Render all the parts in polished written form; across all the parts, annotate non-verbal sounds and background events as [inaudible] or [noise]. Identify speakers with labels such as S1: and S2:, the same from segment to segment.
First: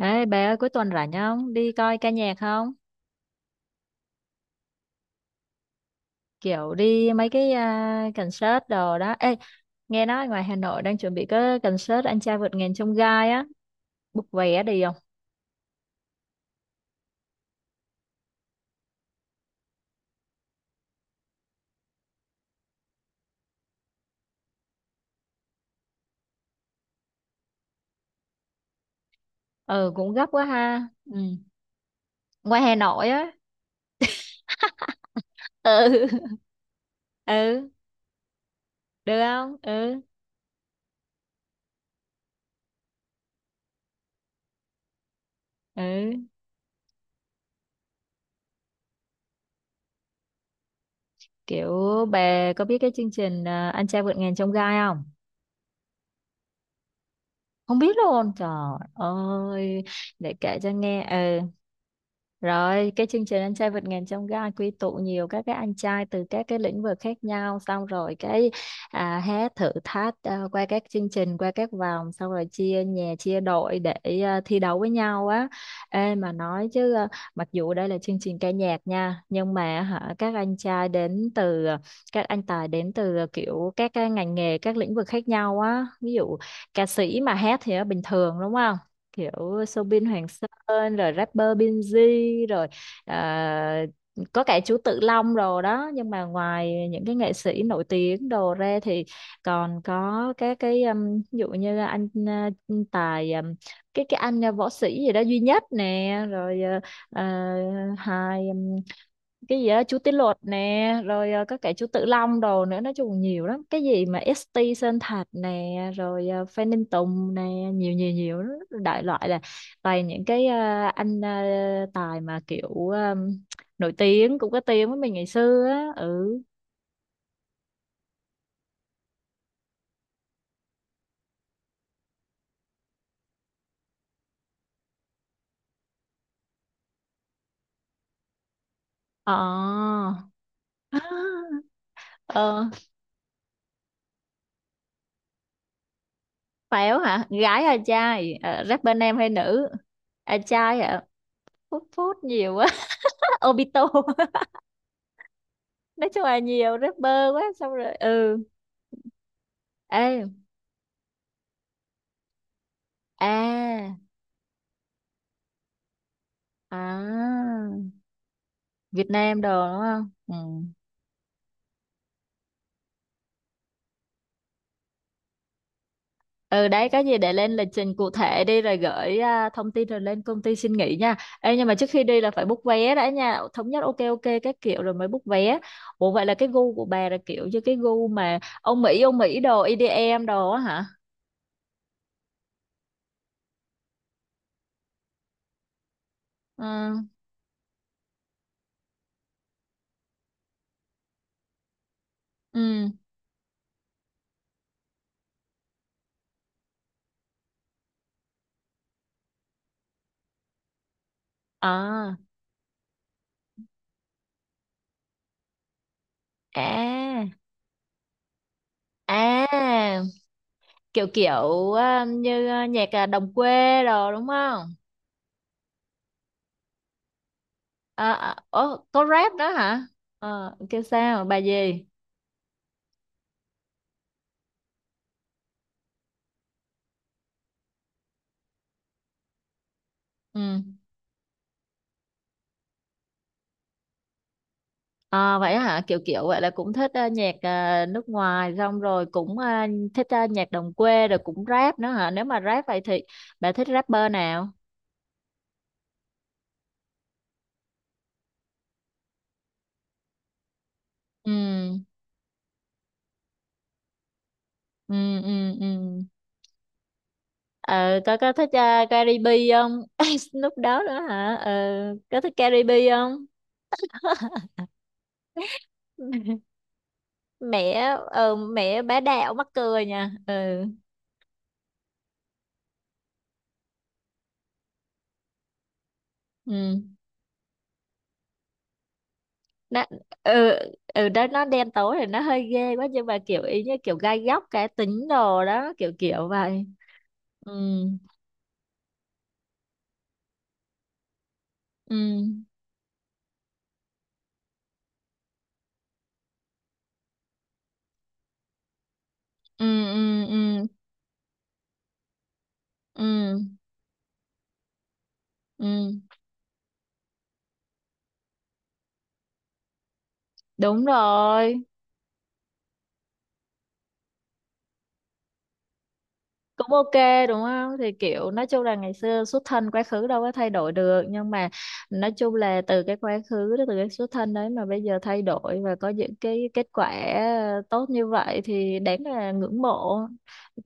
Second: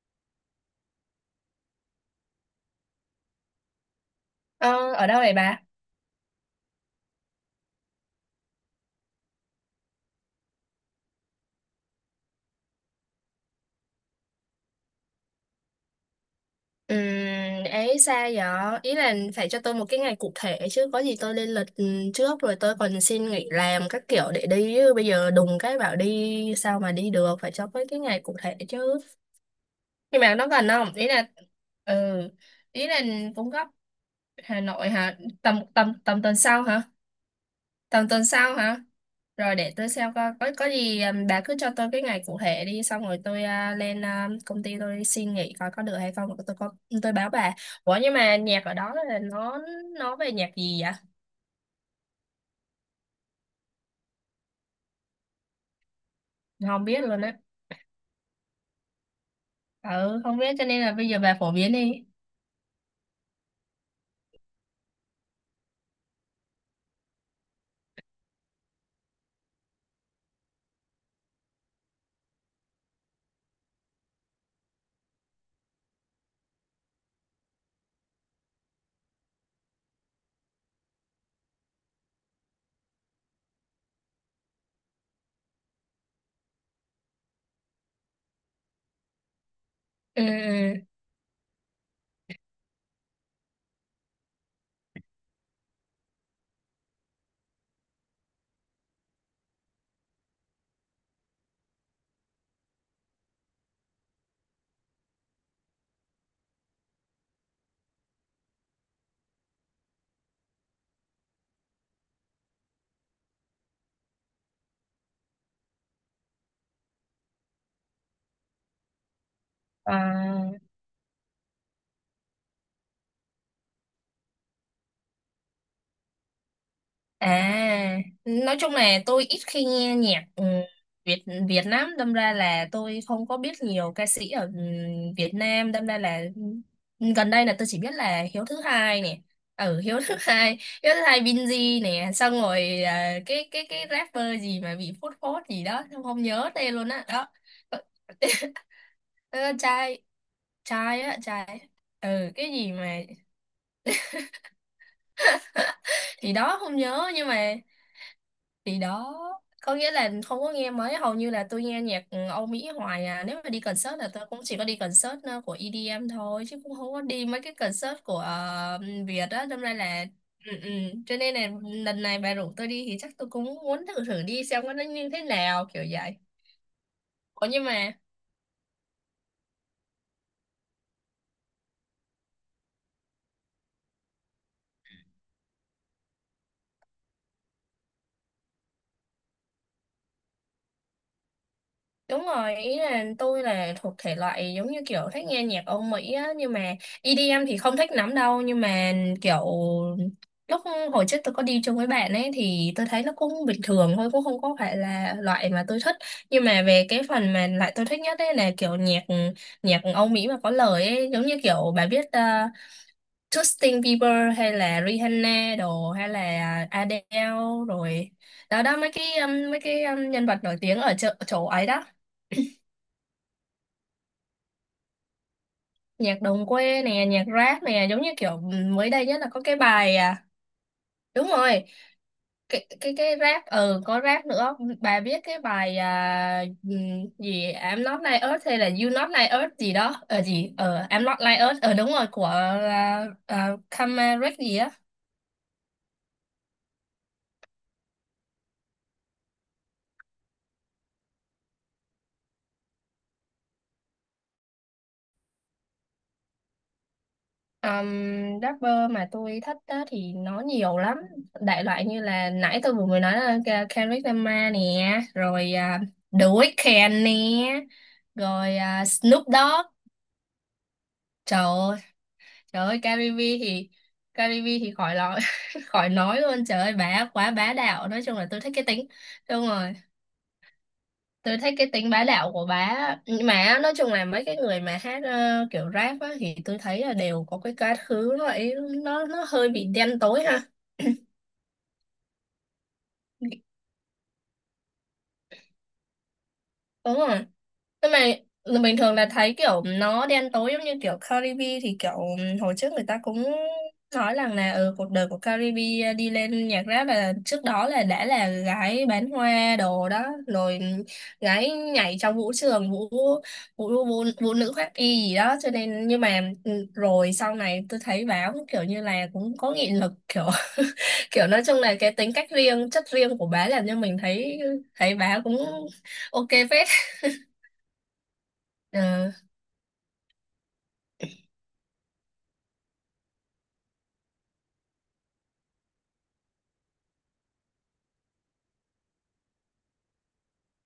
S1: Đấy, bé ơi cuối tuần rảnh không? Đi coi ca nhạc không?
S2: Ờ, ở đâu vậy bà?
S1: Kiểu đi mấy cái concert đồ đó. Ê, nghe nói ngoài Hà Nội đang chuẩn bị cái concert Anh trai vượt ngàn chông gai á. Book vé đi không?
S2: Ừ, ấy xa vậy? Ý là phải cho tôi một cái ngày cụ thể chứ, có gì tôi lên lịch trước rồi tôi còn xin nghỉ làm các kiểu để đi chứ. Bây giờ đùng cái bảo đi sao mà đi được, phải cho cái ngày cụ thể chứ.
S1: Ừ, cũng
S2: Nhưng
S1: gấp
S2: mà
S1: quá
S2: nó gần
S1: ha.
S2: không? Ý
S1: Ừ.
S2: là ừ,
S1: Ngoài Hà
S2: ý là
S1: Nội á.
S2: cũng gấp. Hà Nội hả? Tầm
S1: Ừ.
S2: tầm tầm tuần
S1: [laughs]
S2: sau hả?
S1: Ừ,
S2: Tầm tuần sau hả?
S1: được
S2: Rồi
S1: không?
S2: để tôi
S1: Ừ.
S2: xem coi có gì bà cứ cho tôi cái ngày cụ thể đi, xong rồi tôi lên công ty tôi xin nghỉ coi
S1: Ừ.
S2: có được hay không, rồi tôi có tôi báo bà. Ủa nhưng mà nhạc ở đó là nó về nhạc gì vậy?
S1: Kiểu bà có biết cái chương trình Anh trai vượt ngàn chông gai không?
S2: Không biết luôn á.
S1: Không biết luôn. Trời ơi,
S2: Ừ,
S1: để
S2: không biết
S1: kể
S2: cho
S1: cho
S2: nên là
S1: nghe.
S2: bây giờ bà
S1: Ừ.
S2: phổ biến đi.
S1: Rồi, cái chương trình Anh trai vượt ngàn chông gai quy tụ nhiều các cái anh trai từ các cái lĩnh vực khác nhau, xong rồi cái hát thử thách qua các chương trình, qua các vòng, xong rồi chia nhà, chia đội để thi đấu với nhau á. Ê mà nói chứ mặc dù đây là chương trình ca nhạc nha, nhưng mà hả các anh tài đến từ kiểu các cái ngành nghề, các lĩnh vực khác nhau á. Ví dụ ca sĩ mà hát thì nó bình thường đúng không? Kiểu Soobin
S2: Ừ,
S1: Hoàng
S2: ừ.
S1: Sơn rồi rapper Binz rồi à, có cả chú Tự Long rồi đó, nhưng mà ngoài những cái nghệ sĩ nổi tiếng đồ ra thì còn có các cái ví dụ như là anh Tài cái anh võ sĩ gì đó duy nhất nè rồi ờ, hai cái gì đó chú Tí Luật nè rồi có cả chú Tử Long đồ nữa, nói chung nhiều lắm cái gì mà ST Sơn Thạch nè rồi Phan Đình Tùng nè nhiều nhiều nhiều lắm. Đại loại là toàn những cái
S2: À.
S1: anh tài mà kiểu nổi tiếng cũng có tiếng với mình ngày xưa á. Ừ.
S2: À, nói chung là tôi ít khi nghe nhạc Việt Việt lắm, đâm ra là tôi không có biết nhiều ca sĩ ở Việt Nam, đâm ra là ừ, gần đây là tôi chỉ biết là Hiếu thứ hai nè, ừ Hiếu
S1: Ờ.
S2: thứ [laughs] hai, Hiếu thứ hai
S1: [laughs]
S2: Binz nè, xong
S1: Ờ,
S2: rồi cái rapper gì mà bị phốt phốt gì đó, không, không nhớ tên luôn
S1: Pháo
S2: á,
S1: hả,
S2: đó.
S1: gái hay trai? Ờ, rapper nam hay
S2: Ờ,
S1: nữ?
S2: trai.
S1: À, trai
S2: Trai
S1: hả?
S2: á, trai.
S1: Phút phút
S2: Ừ cái
S1: nhiều quá.
S2: gì mà
S1: [laughs] Obito. [laughs]
S2: [laughs]
S1: Nói chung
S2: thì
S1: là
S2: đó không
S1: nhiều
S2: nhớ, nhưng
S1: rapper quá,
S2: mà
S1: xong rồi ừ.
S2: thì đó có nghĩa
S1: Ê.
S2: là không có nghe mấy, hầu như là tôi nghe nhạc Âu Mỹ hoài. À nếu mà đi
S1: À,
S2: concert là tôi cũng chỉ có đi concert của EDM thôi, chứ cũng không có đi mấy cái
S1: à,
S2: concert của
S1: Việt
S2: Việt
S1: Nam
S2: á, đâm
S1: đồ
S2: ra
S1: đúng
S2: là
S1: không? Ừ.
S2: ừ, ừ. Cho nên là lần này bà rủ tôi đi thì chắc tôi cũng muốn thử thử đi xem nó như thế nào kiểu vậy.
S1: Ừ đấy, có gì để
S2: Ủa
S1: lên
S2: nhưng
S1: lịch trình
S2: mà
S1: cụ thể đi rồi gửi thông tin, rồi lên công ty xin nghỉ nha. Ê, nhưng mà trước khi đi là phải book vé đã nha, thống nhất ok ok các kiểu rồi mới book vé. Ủa vậy là cái gu của bà là kiểu như cái gu mà ông Mỹ đồ EDM đồ á hả?
S2: đúng rồi, ý là tôi là thuộc thể loại giống như kiểu thích nghe nhạc Âu Mỹ á, nhưng
S1: Ừ.
S2: mà EDM thì không thích lắm đâu, nhưng mà kiểu lúc hồi trước tôi có đi chung với bạn ấy thì tôi
S1: Ừ.
S2: thấy nó cũng bình thường thôi, cũng không có phải là loại mà tôi thích. Nhưng mà về cái phần mà lại tôi thích nhất ấy là kiểu nhạc nhạc Âu Mỹ mà có lời ấy, giống như kiểu bà biết
S1: À.
S2: Justin Bieber hay là Rihanna đồ hay là
S1: À.
S2: Adele rồi. Đó đó
S1: À.
S2: mấy cái nhân vật nổi tiếng ở
S1: Kiểu
S2: chỗ ấy
S1: kiểu
S2: đó.
S1: như nhạc đồng quê đồ đúng không?
S2: Nhạc đồng quê nè, nhạc rap nè, giống như kiểu ừ,
S1: Ồ,
S2: mới
S1: có
S2: đây nhất là
S1: rap
S2: có
S1: đó
S2: cái
S1: hả?
S2: bài à
S1: Ờ, kêu sao
S2: đúng
S1: bài
S2: rồi
S1: gì?
S2: cái rap, ừ có rap nữa, bà biết cái bài gì I'm not like Earth hay là You not like Earth gì đó ờ gì
S1: Ừ.
S2: ờ I'm not like Earth ờ đúng rồi của Kamaric gì á.
S1: Vậy hả? Kiểu kiểu vậy là cũng thích nhạc nước ngoài, xong rồi cũng thích nhạc đồng quê rồi cũng rap nữa hả? Nếu mà rap vậy thì bà thích rapper nào?
S2: um, Rapper mà tôi thích á, thì nó nhiều lắm, đại
S1: Ừ.
S2: loại như là nãy tôi vừa mới nói là Kendrick Lamar
S1: Ừ.
S2: nè, rồi
S1: Ừ. Ừ.
S2: The Weeknd nè,
S1: Ờ, có thích
S2: rồi
S1: Cardi
S2: Snoop
S1: B
S2: Dogg.
S1: không? [laughs] Snoop đó nữa hả?
S2: Trời
S1: Ờ,
S2: ơi,
S1: có thích Cardi
S2: trời
S1: B
S2: ơi Caribe
S1: không?
S2: thì,
S1: [laughs]
S2: Caribe thì khỏi nói [laughs] khỏi nói luôn, trời ơi bà quá bá
S1: Mẹ
S2: đạo, nói chung là tôi thích cái
S1: mẹ
S2: tính,
S1: bá đạo
S2: đúng
S1: mắc
S2: rồi
S1: cười nha. Ừ.
S2: tôi thích cái tính bá đạo của bà á. Nhưng mà nói chung là mấy cái người mà hát kiểu rap á, thì tôi
S1: Ừ.
S2: thấy là đều có cái quá khứ nó ấy, nó hơi bị
S1: Nó.
S2: đen tối ha,
S1: Ừ. Ừ, đó, nó đen tối thì nó hơi ghê quá, nhưng mà kiểu ý như kiểu gai góc cá tính đồ đó, kiểu kiểu vậy.
S2: đúng rồi.
S1: Ừ.
S2: Nhưng mà ừ, bình thường là thấy kiểu nó đen tối giống như kiểu Caribe thì
S1: Ừ.
S2: kiểu hồi trước người ta cũng nói rằng là ừ, cuộc đời của Caribe đi lên nhạc rap là trước đó là đã là gái bán hoa
S1: Ừ.
S2: đồ đó
S1: Ừ.
S2: rồi,
S1: Ừ.
S2: gái nhảy trong vũ trường
S1: Ừ, ừ.
S2: vũ nữ khoác y gì đó, cho nên
S1: Ừ,
S2: nhưng mà ừ, rồi sau này tôi thấy báo kiểu như là cũng có nghị lực kiểu
S1: đúng
S2: [laughs] kiểu nói chung
S1: rồi,
S2: là cái tính cách riêng chất riêng của bá làm cho mình thấy, thấy bá cũng ok
S1: cũng
S2: phết.
S1: ok đúng không? Thì kiểu nói chung là ngày
S2: Ừ,
S1: xưa xuất thân quá khứ đâu có thay đổi được, nhưng mà nói chung là từ cái quá khứ đó, từ cái xuất thân đấy mà bây giờ thay đổi và có những cái kết quả tốt như vậy thì đáng là ngưỡng mộ.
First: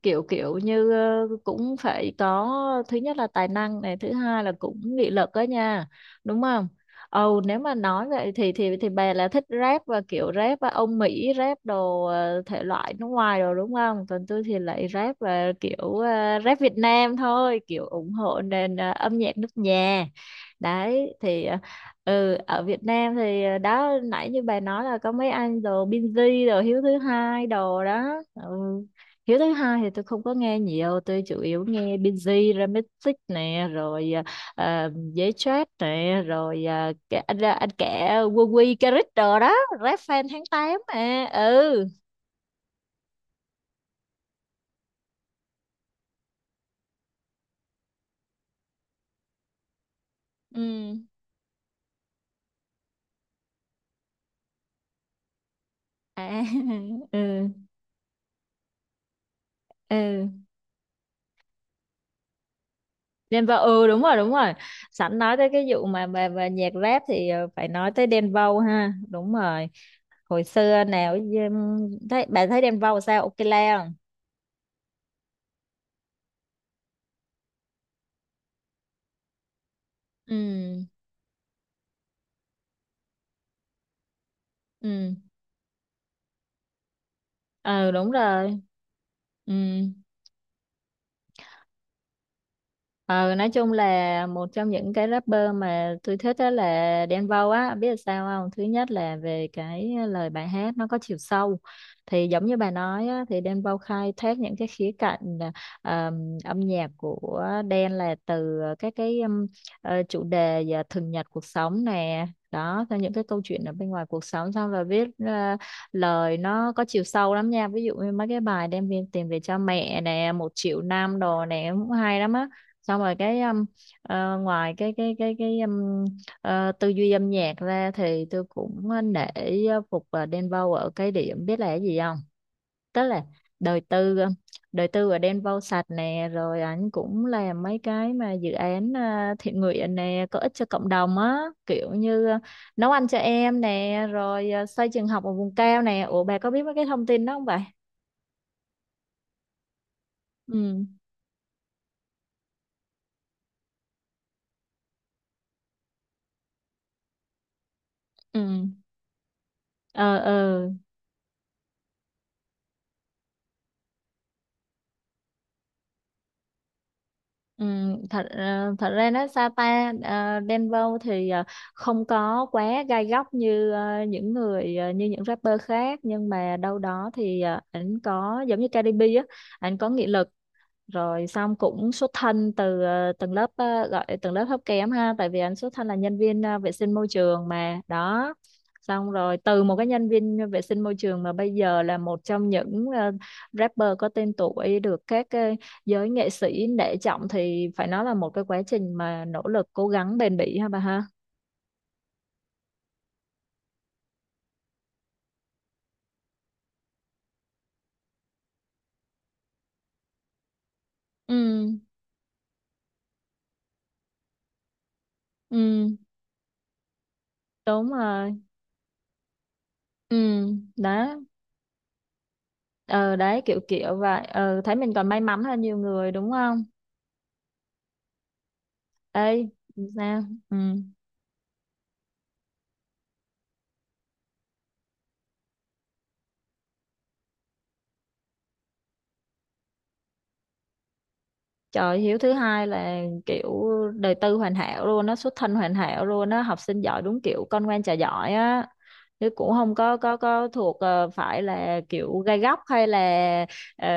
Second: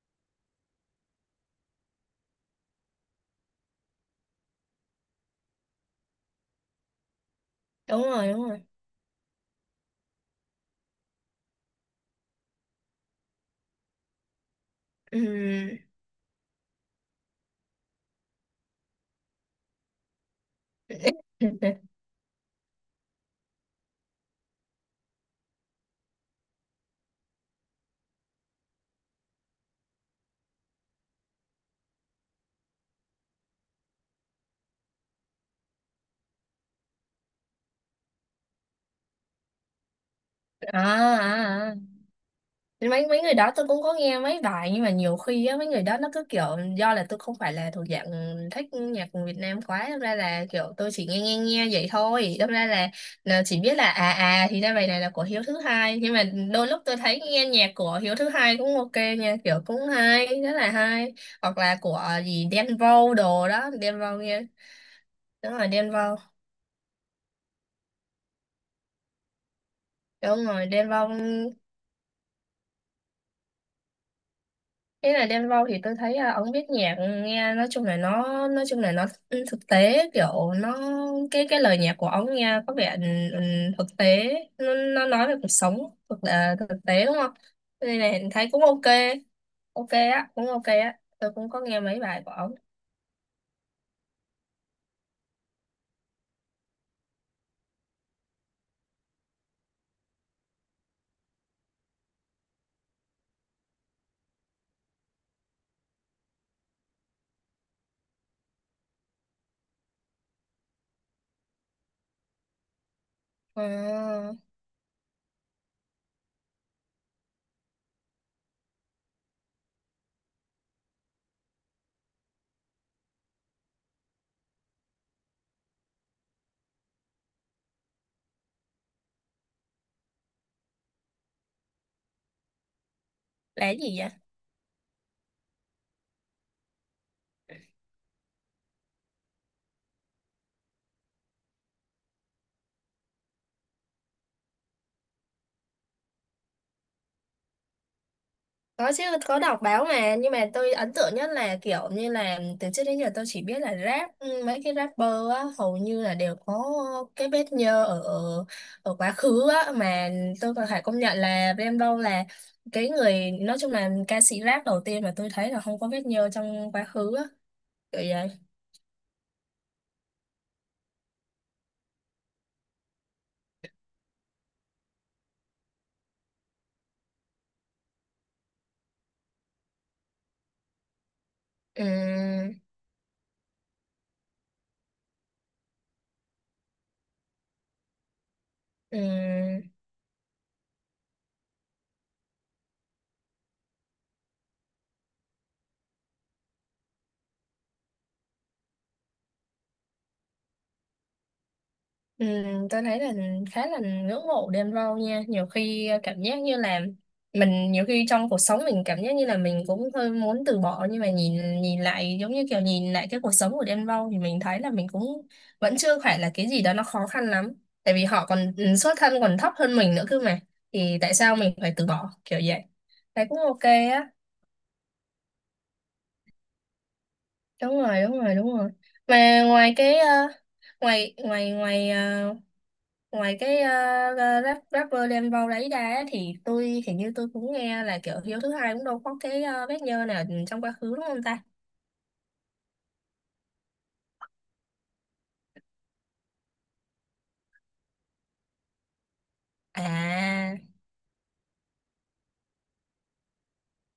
S1: Kiểu kiểu như cũng phải có, thứ nhất là tài năng này, thứ hai là cũng nghị lực đó nha, đúng không? Ồ, nếu mà
S2: đúng
S1: nói
S2: rồi
S1: vậy
S2: đúng
S1: thì
S2: rồi.
S1: bà là thích rap và kiểu rap và ông Mỹ rap đồ thể loại nước ngoài rồi đúng không? Còn tôi thì lại rap và kiểu
S2: Ừm.
S1: rap Việt Nam thôi, kiểu ủng hộ nền âm nhạc nước nhà. Đấy thì ờ,
S2: [laughs]
S1: ừ. Ở Việt Nam thì đó nãy như bà nói là có mấy anh đồ Binz đồ Hiếu thứ hai đồ đó. Ừ. Hiếu thứ hai thì tôi không có nghe nhiều, tôi chủ yếu nghe Binz, Remixix nè, rồi dễ stress nè rồi anh kể quân quy Caric đồ đó, rap fan tháng
S2: À,
S1: tám mà.
S2: à, à.
S1: Ừ.
S2: Mấy mấy người đó tôi cũng có nghe mấy bài, nhưng mà nhiều khi á mấy người đó nó cứ kiểu do là tôi không phải là thuộc dạng thích nhạc của Việt Nam quá, đâm ra là kiểu tôi
S1: Ừ.
S2: chỉ nghe nghe nghe vậy thôi, đâm ra là chỉ biết là à à thì ra bài này là của Hiếu thứ hai, nhưng mà
S1: À.
S2: đôi lúc tôi
S1: [laughs]
S2: thấy
S1: Ừ.
S2: nghe nhạc của Hiếu thứ hai cũng ok nha, kiểu cũng hay,
S1: Ừ
S2: rất là hay, hoặc là của gì Đen Vâu đồ
S1: Denver.
S2: đó,
S1: Ừ,
S2: Đen
S1: đúng rồi,
S2: Vâu
S1: đúng
S2: nghe
S1: rồi. Sẵn nói tới
S2: đúng
S1: cái
S2: rồi
S1: vụ
S2: Đen
S1: mà
S2: Vâu,
S1: mà, mà nhạc rap thì phải nói tới Denver ha, đúng rồi. Hồi
S2: đúng rồi
S1: xưa
S2: Đen Vâu.
S1: nào thấy Denver sao, ok la không?
S2: Ý là Đen Vâu thì tôi thấy là ông viết nhạc nghe nói chung là nó, nói chung là nó thực tế, kiểu nó
S1: Ừ.
S2: cái lời nhạc của ông nghe có vẻ ừ, ừ, thực tế, nó
S1: Ừ.
S2: nói về cuộc sống thực, là thực tế đúng không? Cho
S1: Ờ
S2: nên
S1: đúng
S2: này thấy
S1: rồi.
S2: cũng ok,
S1: Ừ.
S2: ok á, cũng ok á, tôi cũng có nghe mấy bài của ông.
S1: Ờ, nói chung là một trong những cái rapper mà tôi thích đó là Đen Vâu á, biết là sao không? Thứ nhất là về cái lời bài hát nó có chiều sâu. Thì giống như bà nói á, thì Đen Vâu khai thác những cái khía cạnh âm nhạc của Đen là từ các cái chủ đề và thường nhật cuộc sống nè. Đó, theo những cái câu
S2: Ờ,
S1: chuyện ở bên ngoài cuộc
S2: là
S1: sống, xong rồi viết lời nó có chiều sâu lắm nha. Ví dụ như mấy cái bài đem viên tiền về cho mẹ nè, một triệu năm đồ nè cũng hay lắm á. Xong rồi cái ngoài cái tư duy âm nhạc ra thì tôi cũng nể phục Đen Vâu ở cái điểm, biết là cái gì không? Tức là
S2: cái
S1: đời
S2: gì vậy?
S1: tư đời tư ở Đen Vâu sạch nè, rồi ảnh cũng làm mấy cái mà dự án thiện nguyện nè, có ích cho cộng đồng á, kiểu như nấu ăn cho em nè, rồi xây trường học ở vùng cao nè. Ủa bà có biết mấy cái thông tin đó không vậy?
S2: Có chứ, có đọc báo mà, nhưng mà tôi
S1: Ừ.
S2: ấn tượng nhất là kiểu như là từ trước đến giờ tôi chỉ biết là rap, ừ, mấy cái rapper á, hầu như là đều có cái vết nhơ ở ở
S1: Ừ.
S2: ở quá khứ á, mà
S1: Ờ.
S2: tôi còn
S1: Ờ.
S2: phải công nhận là Rainbow là cái người, nói chung là ca sĩ rap đầu tiên mà tôi thấy là không có vết nhơ trong quá khứ á,
S1: Ừ,
S2: kiểu
S1: thật
S2: vậy.
S1: thật ra nó Sapa Denver thì không có quá gai góc như những người như những rapper khác, nhưng mà đâu đó thì ảnh có giống như Cardi B á, ảnh có nghị lực, rồi xong
S2: Ừ,
S1: cũng xuất thân từ tầng lớp gọi tầng lớp thấp kém ha, tại vì anh xuất thân là nhân viên vệ sinh môi trường mà đó.
S2: ừ.
S1: Xong rồi từ một cái nhân viên vệ sinh môi trường mà bây giờ là một trong những rapper có tên tuổi, được các giới nghệ sĩ nể trọng thì phải nói là một cái quá trình mà nỗ lực cố gắng bền bỉ ha bà ha.
S2: Ừ, tôi thấy là khá là ngưỡng mộ Đen Vâu nha, nhiều khi cảm giác như là mình nhiều khi trong cuộc sống mình cảm giác như là mình cũng hơi muốn từ bỏ, nhưng mà nhìn
S1: Ừ.
S2: nhìn lại giống như kiểu nhìn lại cái cuộc sống của Đen Vâu thì mình thấy là mình cũng vẫn
S1: Ừ,
S2: chưa phải là cái gì đó nó khó khăn lắm,
S1: đúng
S2: tại vì họ
S1: rồi.
S2: còn ừ, xuất thân còn thấp hơn mình nữa
S1: Ừ,
S2: cơ mà, thì tại
S1: đó.
S2: sao mình phải từ bỏ kiểu vậy.
S1: Ờ
S2: Thấy cũng
S1: đấy, kiểu
S2: ok
S1: kiểu
S2: á,
S1: vậy, ờ thấy mình còn may mắn hơn nhiều người đúng không?
S2: đúng rồi đúng rồi đúng rồi.
S1: Ê,
S2: Mà ngoài cái ờ,
S1: sao? Ừ.
S2: ngoài ngoài ngoài ờ, ngoài cái rap, rapper đem Vâu đấy ra á, thì tôi hình như tôi cũng nghe là kiểu Hiếu thứ hai cũng đâu có cái bác nhơ nào trong quá khứ đúng không ta.
S1: Trời, Hiếu thứ hai là kiểu đời tư hoàn hảo luôn á, xuất thân hoàn hảo luôn á, học sinh giỏi đúng kiểu con ngoan trò giỏi á. Chứ cũng không có
S2: À,
S1: thuộc phải là kiểu gai góc hay là ờ,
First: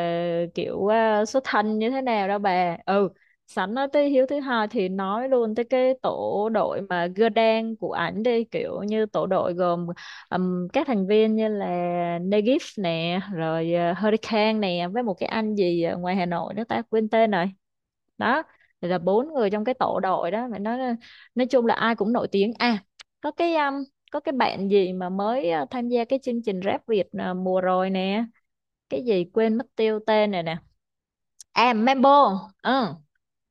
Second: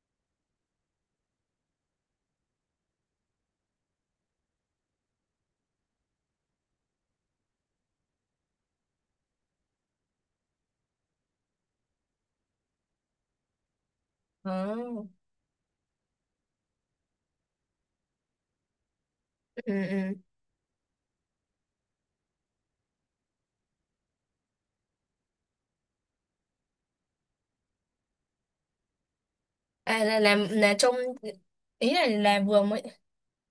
S1: kiểu xuất thân như thế nào đâu bà. Ừ, sẵn nói tới Hiếu thứ hai thì nói luôn tới cái tổ đội mà gơ đen của ảnh đi, kiểu như tổ đội gồm các thành viên như là Negif nè, rồi Hurricane nè, với
S2: ừ.
S1: một cái anh gì ở ngoài Hà Nội nữa ta quên tên rồi. Đó thì là bốn người trong
S2: Ừ,
S1: cái
S2: ừ.
S1: tổ đội đó mà nói chung là ai cũng nổi tiếng à. Có cái có cái bạn gì mà mới tham gia cái chương trình Rap Việt mùa rồi nè, cái gì quên mất tiêu
S2: À là
S1: tên
S2: làm
S1: này nè.
S2: là trong,
S1: À,
S2: ý
S1: Mambo.
S2: là vừa mới
S1: Ừ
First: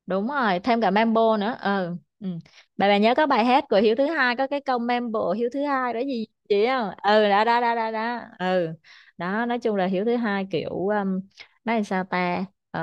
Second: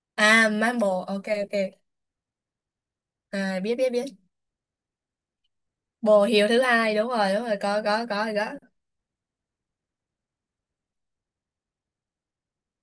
S1: đúng
S2: à
S1: rồi, thêm cả
S2: Mambo, ok
S1: mambo nữa,
S2: ok,
S1: ờ. Ừ. bà nhớ có bài
S2: à
S1: hát
S2: biết
S1: của
S2: biết
S1: Hiếu thứ
S2: biết
S1: hai có cái câu mambo Hiếu thứ hai đó
S2: bồ
S1: gì
S2: Hiếu thứ
S1: chị không?
S2: hai
S1: Ừ đó
S2: đúng rồi
S1: đó đó đó đó.
S2: có rồi đó.
S1: Ừ, đó nói chung là Hiếu thứ hai kiểu nói làm sao ta? Ờ,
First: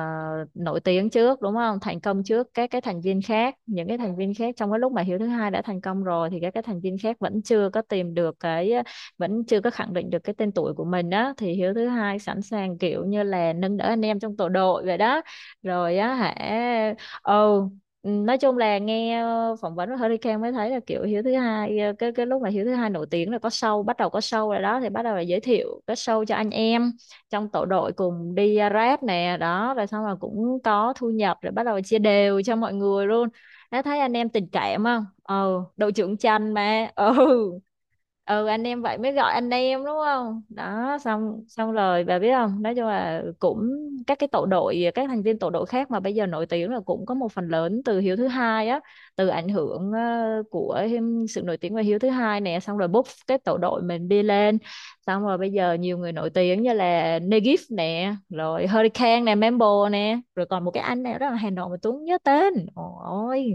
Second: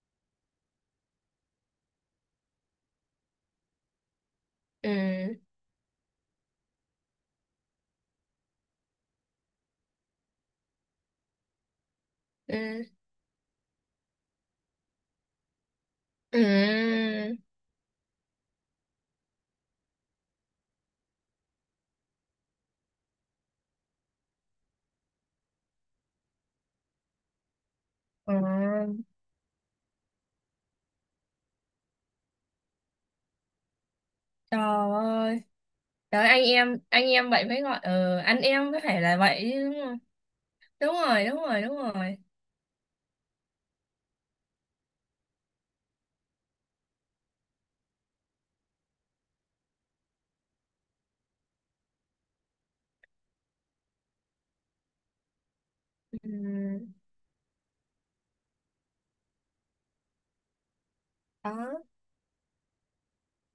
S1: nổi tiếng trước đúng không? Thành công trước các cái thành viên khác, những cái thành viên khác trong cái lúc mà Hiếu thứ
S2: Ừ,
S1: hai đã thành công rồi thì các cái thành viên khác vẫn chưa có khẳng định được cái tên tuổi của mình. Đó thì Hiếu thứ hai sẵn sàng
S2: ừ,
S1: kiểu như là nâng đỡ anh em trong tổ đội vậy đó, rồi á hả.
S2: ừ,
S1: Ừ. Ừ, nói chung là nghe phỏng vấn của Hurricane mới thấy là kiểu Hiếu thứ hai cái lúc mà Hiếu thứ hai nổi tiếng là có show, bắt đầu có show rồi đó thì bắt đầu là giới thiệu cái show cho anh em trong tổ đội cùng
S2: ừ.
S1: đi rap nè đó, rồi xong rồi cũng có thu nhập rồi bắt đầu chia đều cho mọi người luôn. Đã thấy anh em tình
S2: Trời
S1: cảm không,
S2: ơi.
S1: ừ đội trưởng
S2: Trời anh
S1: Chanh
S2: em,
S1: mà.
S2: anh
S1: Ừ.
S2: em vậy mới gọi ừ, anh
S1: Ừ, anh
S2: em có
S1: em vậy
S2: thể
S1: mới
S2: là
S1: gọi
S2: vậy
S1: anh
S2: chứ.
S1: em đúng không?
S2: Đúng
S1: Đó,
S2: rồi đúng
S1: xong
S2: rồi
S1: xong
S2: đúng
S1: rồi
S2: rồi.
S1: bà biết không, nói chung là cũng các cái tổ đội, các thành viên tổ đội khác mà bây giờ nổi tiếng là cũng có một phần lớn từ Hiếu thứ hai á, từ ảnh hưởng của sự nổi tiếng của Hiếu thứ hai nè, xong rồi bốc cái tổ đội mình đi lên, xong rồi bây giờ nhiều người nổi tiếng như
S2: Ừ.
S1: là Negif nè, rồi Hurricane nè, Mambo nè, rồi còn một cái anh này rất là Hà Nội mà
S2: Đó
S1: Tuấn không nhớ tên ôi,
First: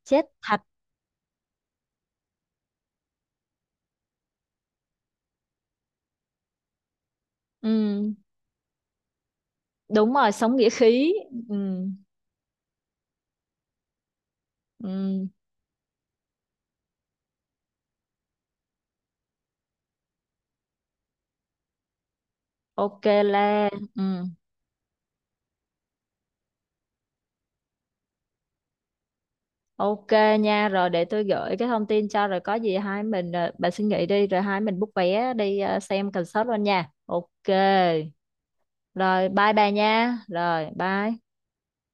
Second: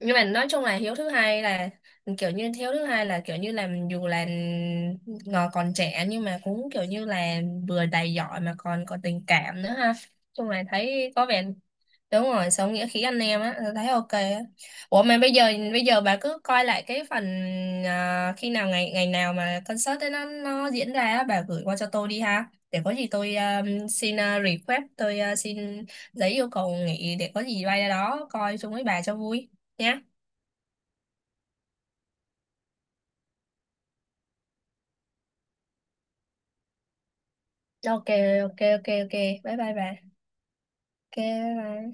S2: nhưng mà
S1: chết
S2: nói
S1: thật.
S2: chung là hiếu thứ hai là kiểu như hiếu thứ hai là kiểu như là dù là ngò còn trẻ nhưng mà cũng kiểu như là vừa đầy
S1: Ừ,
S2: giỏi mà còn có tình cảm nữa ha,
S1: đúng rồi,
S2: chung
S1: sống
S2: là
S1: nghĩa khí.
S2: thấy có vẻ
S1: Ừ.
S2: đúng rồi sống nghĩa khí anh em á, tôi thấy ok á. Ủa mà
S1: Ừ,
S2: bây giờ, bây giờ bà cứ coi lại cái phần khi nào ngày ngày nào mà concert ấy nó diễn ra á, bà gửi qua cho tôi đi ha, để có
S1: ok
S2: gì tôi
S1: La.
S2: xin
S1: Ừ,
S2: request tôi xin giấy yêu cầu nghỉ, để có gì bay ra đó coi chung với bà cho vui nha.
S1: ok nha. Rồi để tôi gửi cái thông tin cho, rồi có gì hai mình bà suy nghĩ đi rồi hai mình book vé đi xem concert luôn nha. Ok
S2: Ok, ok, ok, ok.
S1: rồi, bye
S2: Bye
S1: bà
S2: bye bà.
S1: nha, rồi bye.
S2: Ok, bye bye.